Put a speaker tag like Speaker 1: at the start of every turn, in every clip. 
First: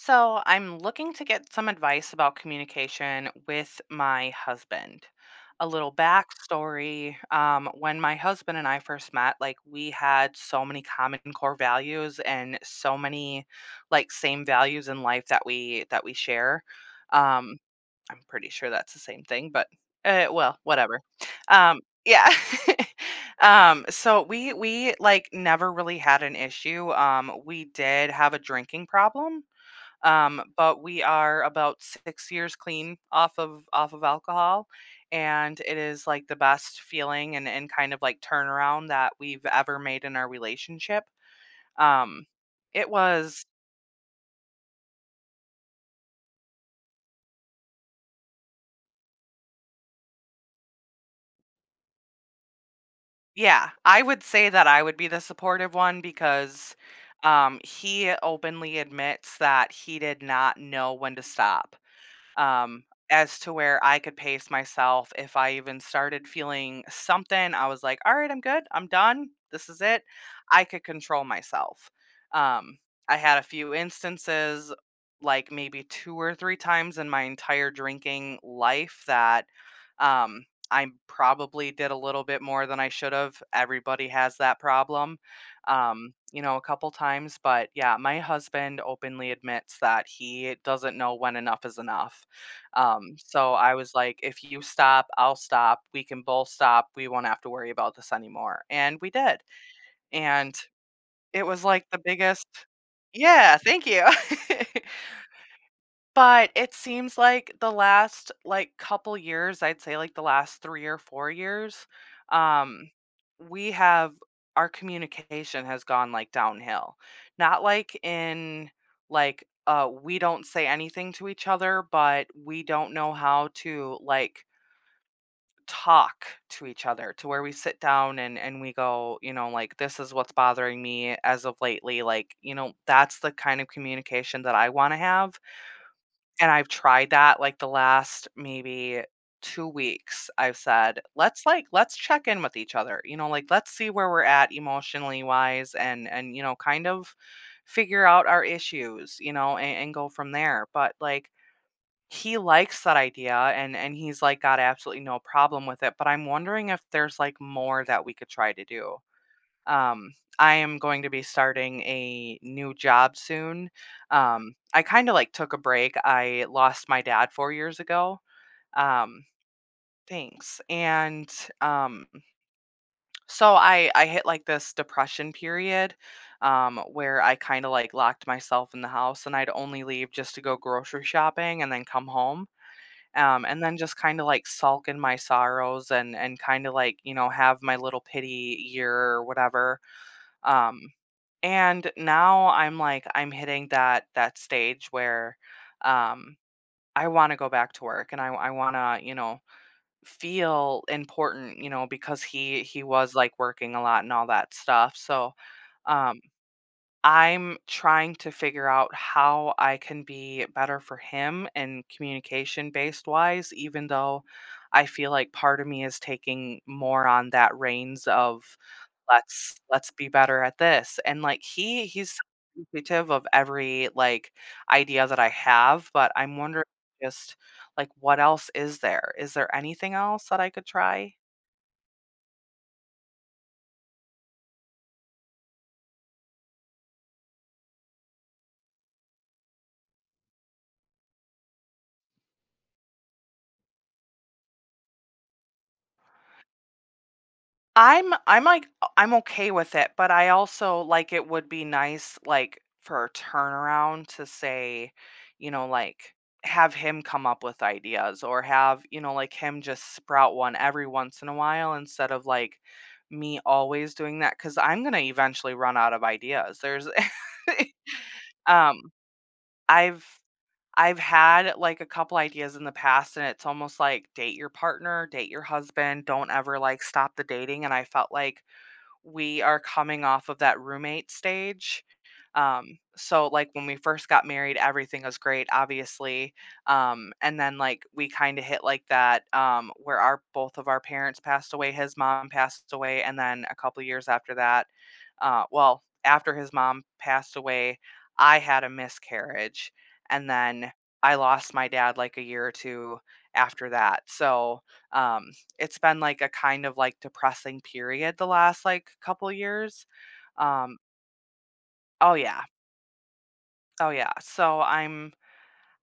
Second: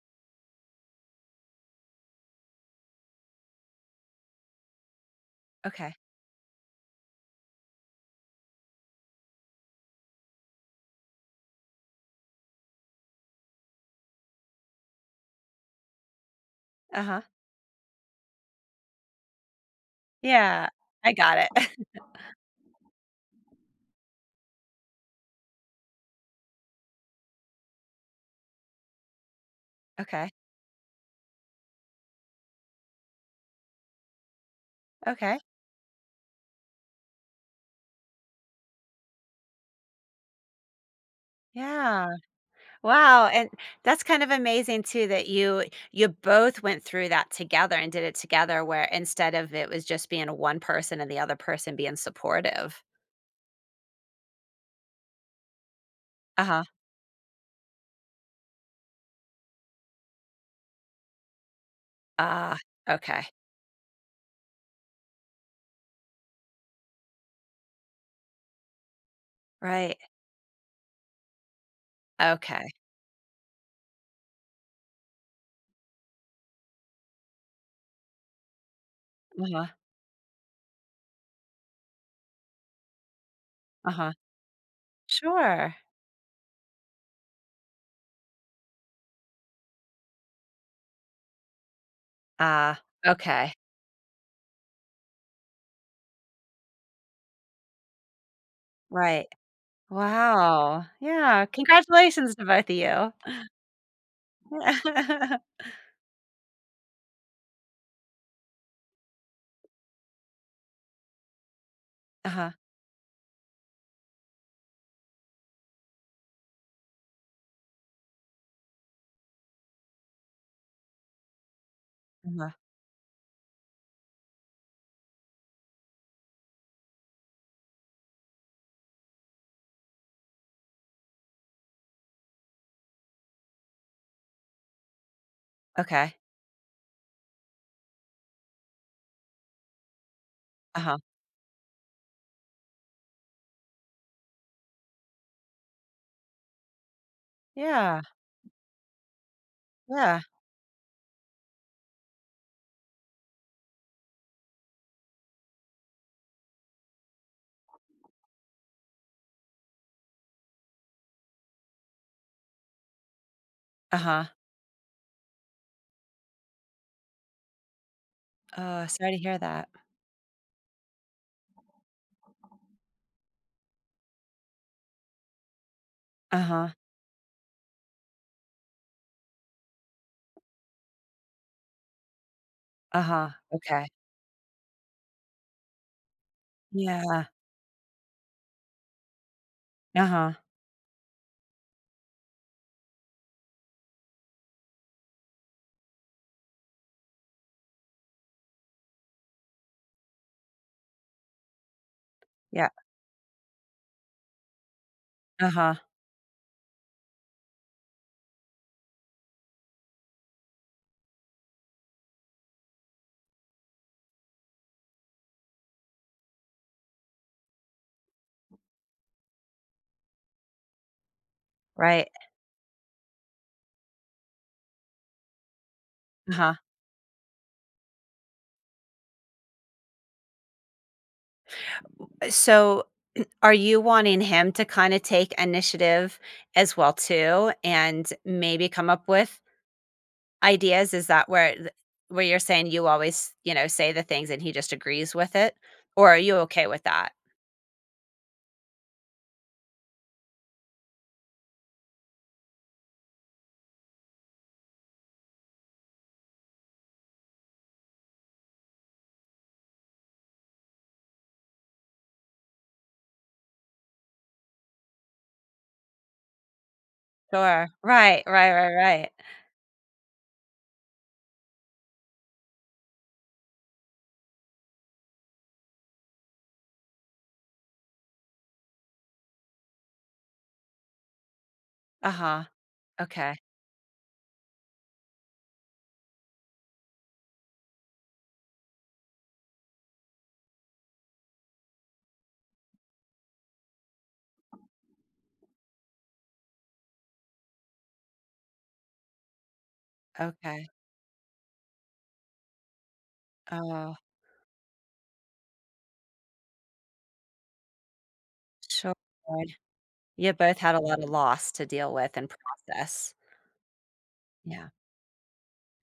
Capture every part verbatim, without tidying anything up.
Speaker 1: So, I'm looking to get some advice about communication with my husband. A little
Speaker 2: Okay.
Speaker 1: backstory. Um, when my husband and I first met, like we had so many common core values and so many like same values in life that we that we share.
Speaker 2: Uh-huh.
Speaker 1: Um, I'm pretty sure that's the same thing, but uh, well,
Speaker 2: Yeah,
Speaker 1: whatever.
Speaker 2: I got it.
Speaker 1: Um, yeah. um, so we we like never really had an issue. Um, we did have a drinking problem
Speaker 2: Okay.
Speaker 1: um, but we are about six years clean off of off of alcohol,
Speaker 2: Okay.
Speaker 1: and it is, like, the best feeling and and kind of, like, turnaround that we've ever made in our relationship.
Speaker 2: Yeah.
Speaker 1: Um, it
Speaker 2: Wow,
Speaker 1: was
Speaker 2: and that's kind of amazing too that you you both went through that together and did it together where instead of it was just being one person and the other person being supportive.
Speaker 1: yeah, I would say that I would be the supportive one
Speaker 2: Uh-huh.
Speaker 1: because, um, he openly admits that he did not know when to stop.
Speaker 2: Ah,
Speaker 1: um,
Speaker 2: okay.
Speaker 1: as to where I could pace myself. If I even started feeling something, I was like, all right, I'm good. I'm done. This is
Speaker 2: Right.
Speaker 1: it. I could control myself.
Speaker 2: Okay.
Speaker 1: Um, I had a few instances, like maybe two or three times in my entire drinking life, that
Speaker 2: Uh-huh.
Speaker 1: um, I probably did a little bit more than I should have. Everybody
Speaker 2: Uh-huh.
Speaker 1: has that problem,
Speaker 2: Sure.
Speaker 1: um, you know, a couple times. But yeah, my husband openly admits that he doesn't know when enough is enough.
Speaker 2: Ah,
Speaker 1: Um,
Speaker 2: okay.
Speaker 1: so I was like, if you stop, I'll stop. We can both stop. We won't have to worry about this anymore. And we
Speaker 2: Right.
Speaker 1: did. And
Speaker 2: Wow. Yeah.
Speaker 1: it was like the
Speaker 2: Congratulations to
Speaker 1: biggest
Speaker 2: both of you. uh
Speaker 1: Yeah, thank you.
Speaker 2: huh.
Speaker 1: But it seems like the last, like, couple years, I'd say, like, the last three or four years,
Speaker 2: Uh-huh.
Speaker 1: um, we have our communication has gone, like, downhill. Not like in, like, uh, we don't say anything to each other, but
Speaker 2: Uh-huh.
Speaker 1: we don't know how to, like, talk to each other to where we sit down and and we go, you know, like, "This is what's bothering me as of lately," like, you know, that's the kind of communication that I wanna have.
Speaker 2: Okay.
Speaker 1: And I've tried that, like, the last maybe two weeks, I've
Speaker 2: Uh-huh.
Speaker 1: said, "Let's, like let's check in with each other," you know, like, "Let's see where we're at emotionally wise and and, you know, kind of
Speaker 2: Yeah.
Speaker 1: figure out our issues," you know, and and go
Speaker 2: Yeah.
Speaker 1: from there, but, like, he likes that idea and and he's, like, got absolutely no problem with it, but I'm wondering if there's, like, more that we could try to do. um, I am going to be starting a new job soon.
Speaker 2: Uh-huh.
Speaker 1: Um, I kind of like took a break. I lost my dad four years ago.
Speaker 2: Oh, sorry to
Speaker 1: Um,
Speaker 2: hear that.
Speaker 1: thanks. And um, so I I hit like this depression period
Speaker 2: Uh-huh.
Speaker 1: um, where I kind of like locked myself in the house and I'd only leave just to go grocery shopping and then come home.
Speaker 2: Uh-huh.
Speaker 1: Um, and then
Speaker 2: Okay.
Speaker 1: just kind of like sulk in my sorrows and and kind of like you
Speaker 2: Yeah.
Speaker 1: know have my little pity year or whatever.
Speaker 2: Uh-huh.
Speaker 1: Um, and now I'm like I'm hitting that that stage where um I want to go back to work and I I want to, you know, feel important, you know, because he
Speaker 2: Yeah.
Speaker 1: he was like working a lot and all that stuff. So,
Speaker 2: Uh-huh.
Speaker 1: um I'm trying to figure out how I can be better for him and communication based wise even though I feel like part of me is taking more on that reins of "Let's let's be better at this," and, like, he
Speaker 2: Right.
Speaker 1: he's so appreciative of every, like, idea that I have, but I'm
Speaker 2: Uh-huh.
Speaker 1: wondering just, like, what else is there? Is there anything else that I could try?
Speaker 2: So are you wanting him to kind of take initiative as well too and maybe come up with ideas? Is that where th- where you're saying you always, you know, say the things and he just agrees with it? Or are you okay with that?
Speaker 1: I'm I'm like I'm okay with it, but I also like it would be nice like for a turnaround to say, you know, like have him come up with ideas or have, you know, like him just sprout one every once in a while instead of like me always doing that cuz I'm going to eventually run out of ideas. There's
Speaker 2: Sure. Right. Right. Right.
Speaker 1: um
Speaker 2: Right.
Speaker 1: I've I've had like a couple ideas in the past and it's almost like date your partner, date your husband, don't ever like stop the dating and I felt like we are coming off of that roommate stage.
Speaker 2: Uh-huh.
Speaker 1: Um, so
Speaker 2: Okay.
Speaker 1: like when we first got married, everything was great, obviously. Um, and then like we kind of hit like that um, where our both of our parents passed away. His mom passed away, and then a couple years after that, uh, well, after his mom passed away, I had a miscarriage, and
Speaker 2: Okay.
Speaker 1: then I lost my dad like a year or two after
Speaker 2: Oh,
Speaker 1: that. So um, it's been, like, a kind of, like, depressing period the last, like,
Speaker 2: sure.
Speaker 1: couple years.
Speaker 2: You both had
Speaker 1: Um
Speaker 2: a lot of loss to deal
Speaker 1: Oh,
Speaker 2: with and
Speaker 1: yeah.
Speaker 2: process.
Speaker 1: Oh, yeah. So
Speaker 2: Yeah.
Speaker 1: I'm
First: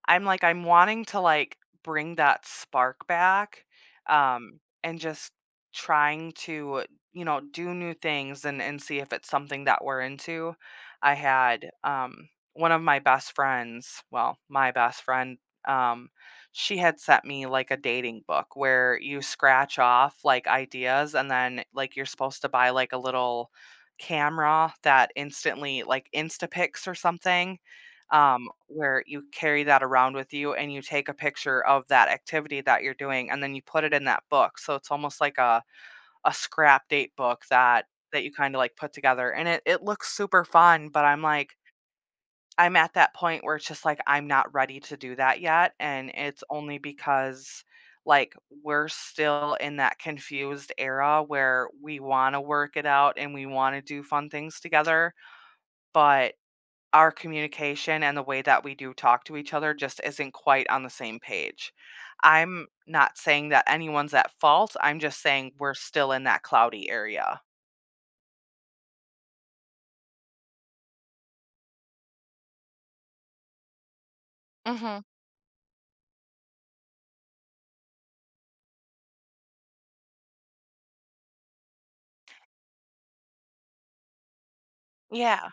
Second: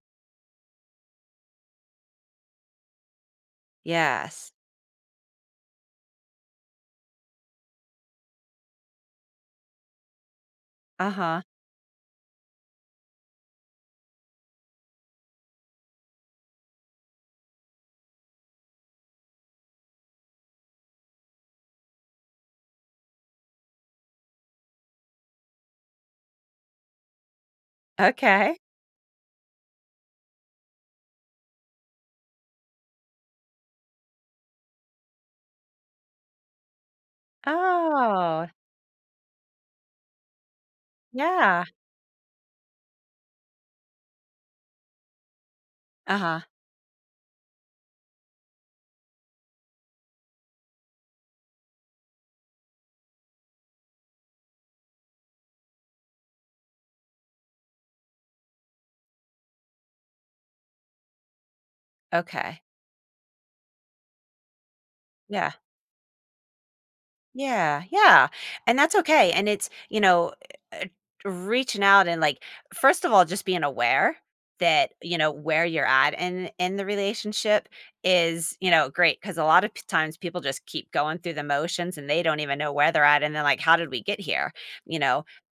Speaker 1: I'm like, I'm wanting to like bring that spark back,
Speaker 2: Yes.
Speaker 1: um, and just trying to, you know, do new things and and see if it's something that we're into. I
Speaker 2: Uh-huh.
Speaker 1: had um one of my best friends, well, my best friend, um, she had sent me like a dating book where you scratch off like ideas and then like you're supposed to buy like a little camera that instantly like instapics or something um,
Speaker 2: Okay.
Speaker 1: where you carry that around with you and you take a picture of that activity that you're doing and then you put it in that book. So it's almost like a, a scrap date book that that you
Speaker 2: Oh,
Speaker 1: kind of like put together and it, it looks super fun, but I'm like,
Speaker 2: yeah.
Speaker 1: I'm at that point where it's just like I'm not ready to do that yet. And
Speaker 2: Uh-huh.
Speaker 1: it's only because like we're still in that confused era where we want to work it out and we want to do fun things together, but our communication and the way that we do talk to each other just isn't quite on the same page.
Speaker 2: Okay.
Speaker 1: I'm not saying that anyone's at fault. I'm just
Speaker 2: Yeah.
Speaker 1: saying we're still in that cloudy area.
Speaker 2: Yeah. Yeah. And that's okay. And it's, you know, eh, eh, reaching out and, like, first of all, just being aware that,
Speaker 1: Mhm.
Speaker 2: you know, where you're at in in the relationship is, you know, great because a lot of p times people just keep going through the motions and they don't even know where they're at and they're like, "How did we get here?" You know?
Speaker 1: Yeah.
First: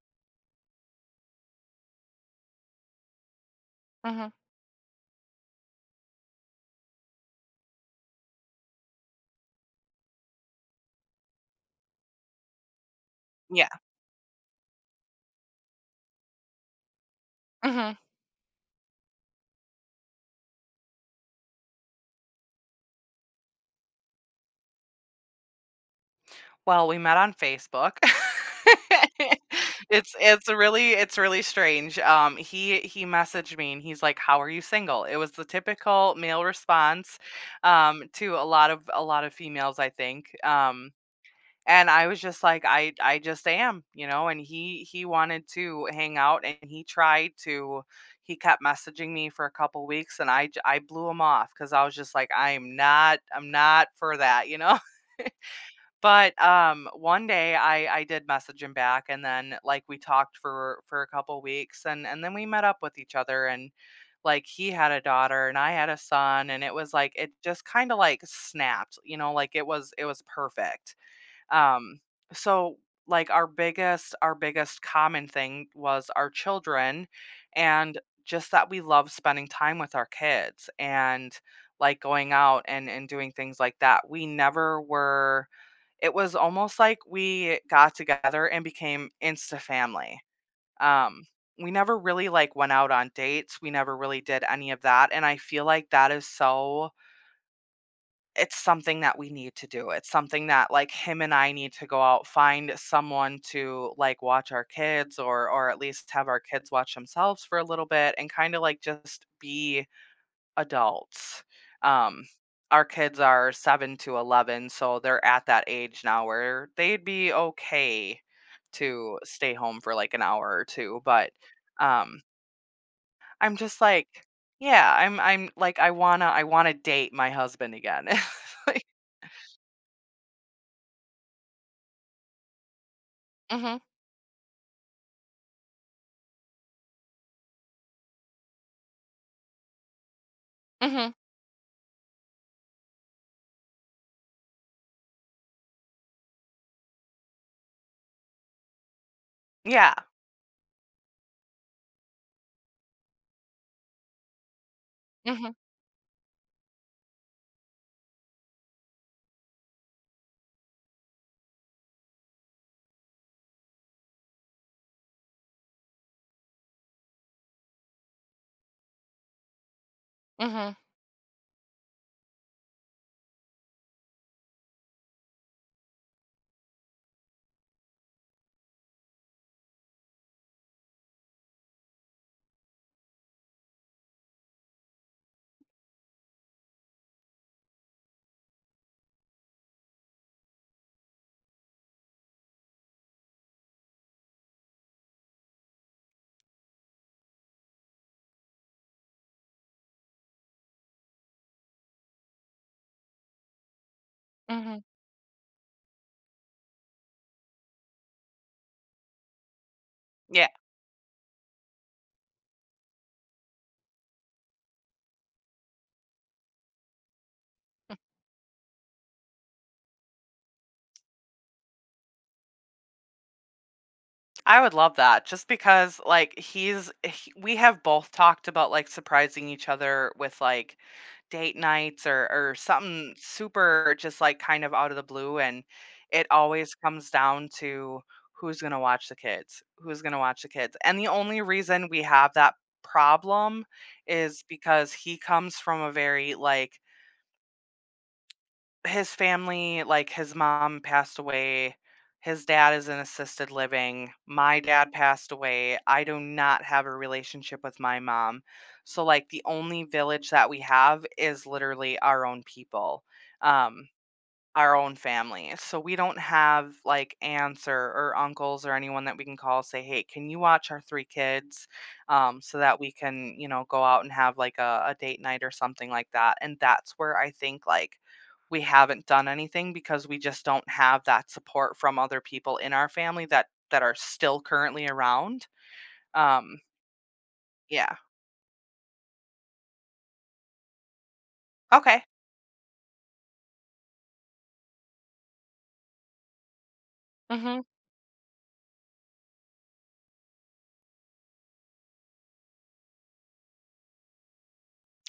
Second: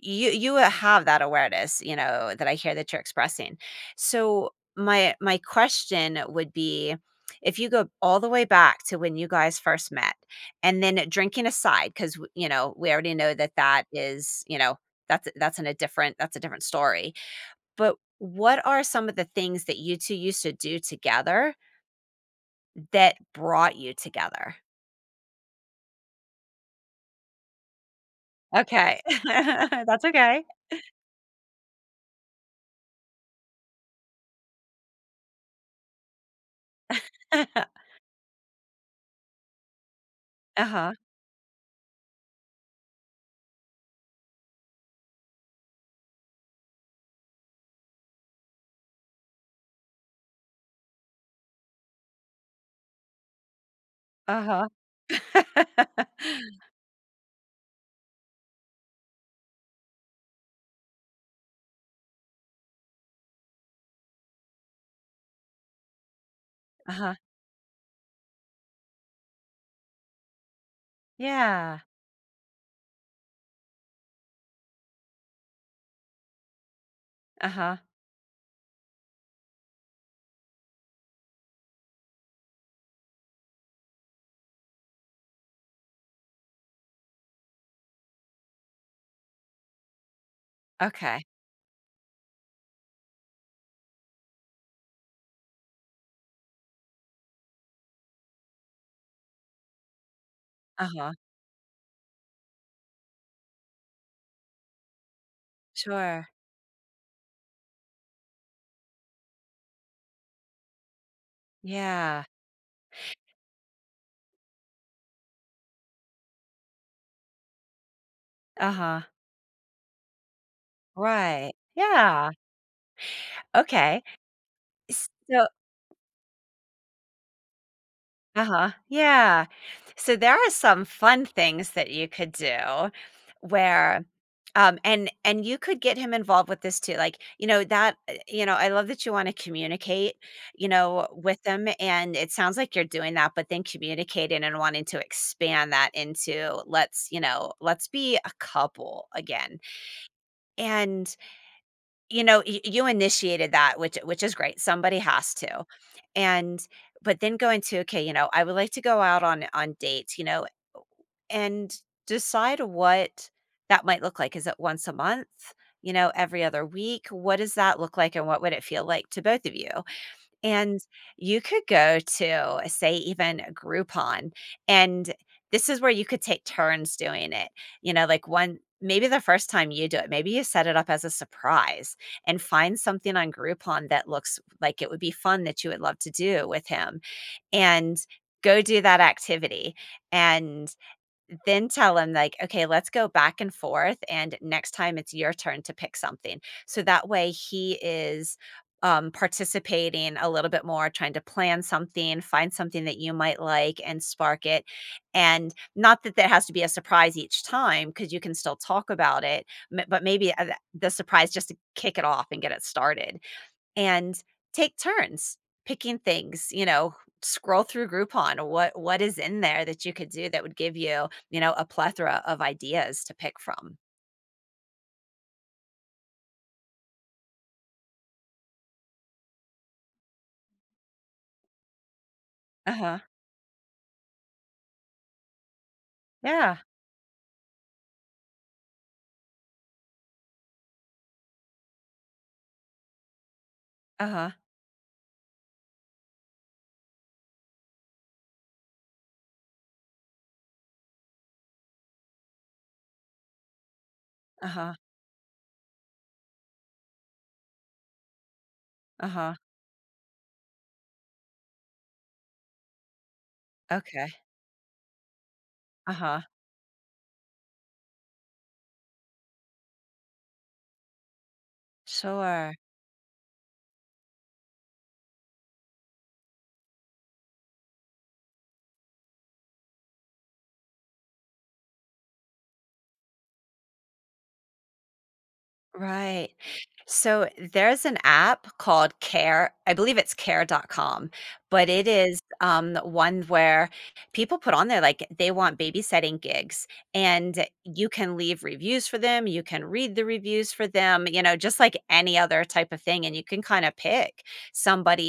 Speaker 2: you you have that awareness, you know, that i hear that you're expressing.
Speaker 1: Mhm.
Speaker 2: So my my question would be, if you go all the way back to when you guys first met, and then drinking aside, because, you know, we already know that
Speaker 1: Yeah.
Speaker 2: that is, you know, that's that's in a different that's a different story.
Speaker 1: Mhm.
Speaker 2: But what are some of the things that you two used to do together that brought you together?
Speaker 1: Well, we met on Facebook.
Speaker 2: Okay. That's
Speaker 1: It's
Speaker 2: okay.
Speaker 1: it's really it's really strange. Um, he he messaged me and he's like, "How are you single?" It was the typical male response,
Speaker 2: Uh-huh.
Speaker 1: um, to a lot of a lot of females, I think. Um And I was just like, I I just am, you know, and he he wanted to hang out and he tried to he kept messaging me for a couple weeks and I j- I blew him off cuz I was just like I'm not I'm not for that, you
Speaker 2: Uh-huh.
Speaker 1: know.
Speaker 2: Uh-huh.
Speaker 1: But um one day I I did message him back and then like we talked for for a couple weeks and and then we met up with each other and like he had a daughter and I had a son and it was like it just kind of like snapped, you know, like it was it was perfect.
Speaker 2: Yeah.
Speaker 1: Um, so like our biggest our biggest common thing was our children
Speaker 2: Uh-huh.
Speaker 1: and just that we love spending time with our kids and like going out and and doing things like that. We never were It was almost like we got together and became insta family.
Speaker 2: Okay.
Speaker 1: Um we never really like went out on dates. We never really did any of that and I feel like that is so it's something that we need to do. It's something that, like,
Speaker 2: Uh-huh.
Speaker 1: him and I need to go out, find someone to, like, watch our kids or or at least have
Speaker 2: Sure.
Speaker 1: our kids watch themselves for a little bit and kinda, like, just be adults. Um,
Speaker 2: Yeah.
Speaker 1: our kids are seven to eleven, so they're at that age now where they'd be okay
Speaker 2: Uh-huh.
Speaker 1: to stay home for, like, an hour or two, but,
Speaker 2: Right.
Speaker 1: um,
Speaker 2: Yeah.
Speaker 1: I'm just
Speaker 2: Okay.
Speaker 1: like yeah, I'm
Speaker 2: So
Speaker 1: I'm like, I wanna I wanna date my husband again.
Speaker 2: uh-huh.
Speaker 1: Like
Speaker 2: Yeah. So there are some fun things that you could do
Speaker 1: Mhm.
Speaker 2: where um and and you could get him involved with this too. Like, you know, that uh, you know, I love that you want to communicate, you know,
Speaker 1: Mhm.
Speaker 2: with them, and it sounds like you're doing that, but then communicating and wanting to expand that into, let's, you know, let's be a couple again.
Speaker 1: Yeah.
Speaker 2: And, you know, y you initiated that, which which is great. Somebody has
Speaker 1: Mhm.
Speaker 2: to. And but then go into, "Okay, you know, I would like to go out on on dates," you know, and decide what that might look like. Is it once a month? You know, every other week? What does that look like, and what would it feel like to both of you?
Speaker 1: Mhm.
Speaker 2: And you could go to, say, even Groupon, and this is where you could take turns doing it. You know, like, one maybe the first time you do it, maybe you set it up as a surprise and find something on Groupon that looks like it would be fun that you would love to do with him and go do that activity. And then tell him like, "Okay, let's go back and forth, and next time it's your turn to pick something." So that way he is, um, participating a little bit more, trying to plan something, find something that you might like and spark it,
Speaker 1: Mhm.
Speaker 2: and not that there has to be a surprise each time, because you can still talk about it, m but maybe, uh,
Speaker 1: Yeah,
Speaker 2: the the surprise just to kick it off and get it started, and take turns picking things, you know, scroll through Groupon. What what is in there that you could do that would give you, you know, a plethora of ideas to pick from?
Speaker 1: I would love that just because, like, he's he we have both talked about, like, surprising each other with, like, date nights or or
Speaker 2: Uh-huh.
Speaker 1: something super just, like, kind of out of the blue, and it
Speaker 2: Yeah.
Speaker 1: always comes down to who's gonna watch the kids, who's gonna watch the kids, and the only reason we have that problem
Speaker 2: Uh-huh.
Speaker 1: is because he comes from a very, like, his family, like, his mom passed away, his dad is in assisted living, my
Speaker 2: Uh-huh.
Speaker 1: dad passed away, I do not have a relationship with my mom. So,
Speaker 2: Uh-huh.
Speaker 1: like,
Speaker 2: Uh-huh.
Speaker 1: the only village that we have is literally our own people. Um
Speaker 2: Okay.
Speaker 1: our own families. So we don't
Speaker 2: Uh-huh.
Speaker 1: have like aunts or, or uncles or anyone that we can call say, hey, can you watch our three kids um,
Speaker 2: Sure.
Speaker 1: so that we can, you know, go out and have like a, a date night or something like that. And that's where I think like we haven't done anything because we just don't have that support from other people in our family that that are still currently around.
Speaker 2: Right.
Speaker 1: Um,
Speaker 2: So there's
Speaker 1: yeah.
Speaker 2: an app called Care. I believe it's care dot com, but it
Speaker 1: Okay.
Speaker 2: is um, one where people put on there like they want babysitting gigs, and
Speaker 1: Mm-hmm.
Speaker 2: you can leave reviews for them. You can read the reviews for them, you know, just like any other type of thing. And you can kind of pick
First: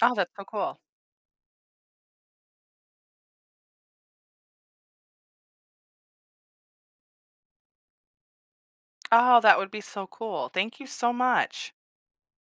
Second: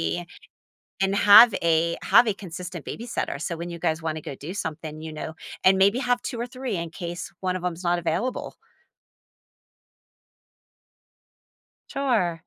Speaker 1: Oh, that's so cool.
Speaker 2: and have a have a consistent babysitter. So when you guys want to go do something, you know, and maybe have two or three in case one of them's not available.
Speaker 1: Oh, that would be so cool. Thank you so much.
Speaker 2: Sure.